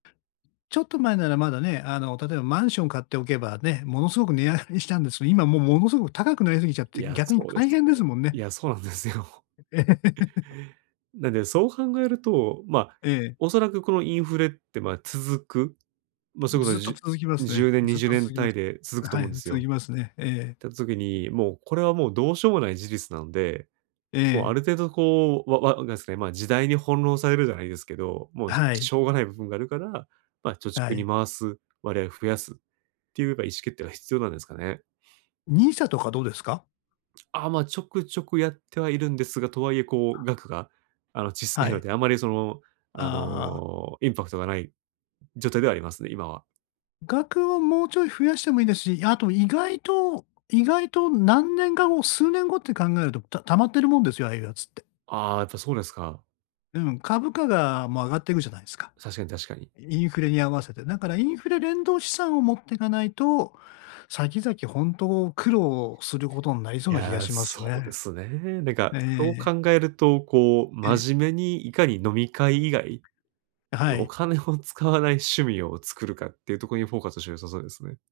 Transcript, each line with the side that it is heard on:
left: ちょっと前ならまだね、あの、例えばマンション買っておけばね、ものすごく値上がりしたんです。今もう、ものすごく高くなりすぎちゃっ
right: い
left: て、
right: や、
left: 逆に
right: そうで
left: 大
right: す
left: 変で
right: ね。
left: すもん
right: い
left: ね。
right: や、そうなんですよ。なんで、そう考えると、ま、
left: ええ。
right: おそらくこのインフレって、ま、続く、ま、そういうこと
left: ずっ
right: はじ
left: と
right: ゅ
left: 続きます
right: じゅ
left: ね。
right: うねんに
left: ずっ
right: じゅう
left: と
right: ねん
left: 続きま
right: 単位
left: す。
right: で続
left: ん、
right: くと
left: は
right: 思う
left: い、
right: んです
left: 続
right: よ。
left: きますね。ええ。
right: たつ時に、もう、これはもう、どうしょうもない事実なんで、
left: え
right: もう、あ
left: え。
right: る程度、こう、わわなんすか、いまあ、時代に翻弄されるじゃないですけど、もう、し
left: はい。
right: しょうがない部分があるから、ま、貯
left: は
right: 蓄に
left: い。
right: 回す割合を増やすっていうか、意思決定が必要なんですかね？
left: NISA とかどうですか？
right: ああ、ま、ちょくちょくやってはいるんですが、とはいえ、こう、額が、あの、ちっさ
left: は
right: いの
left: い。
right: で、あまりその、あ
left: ああ。
right: の、インパクトがない状態ではありますね、今は。
left: 額はもうちょい増やしてもいいですし、あと意外と意外と何年か後、数年後って考えると、た貯まってるもんですよ、ああいうやつって。
right: ああ、やっぱそうですか。
left: うん、株価が、ま、上がっていくじゃないすか。
right: 確かに確かに。
left: インフレに合わせて。だからインフレ連動資産を持ってかないと、先々本当苦労することになり
right: い
left: そうな気が
right: や、
left: しますよ、
right: そうで
left: え。
right: すね。なんか、
left: ええ
right: そ
left: え
right: う
left: え。
right: 考えると、こう、
left: え。
right: 真面目に、いかに飲み会以外、
left: あ、は
right: お
left: い。
right: 金を使わない趣味を作るかっていうとこにフォーカスして良さそうですね。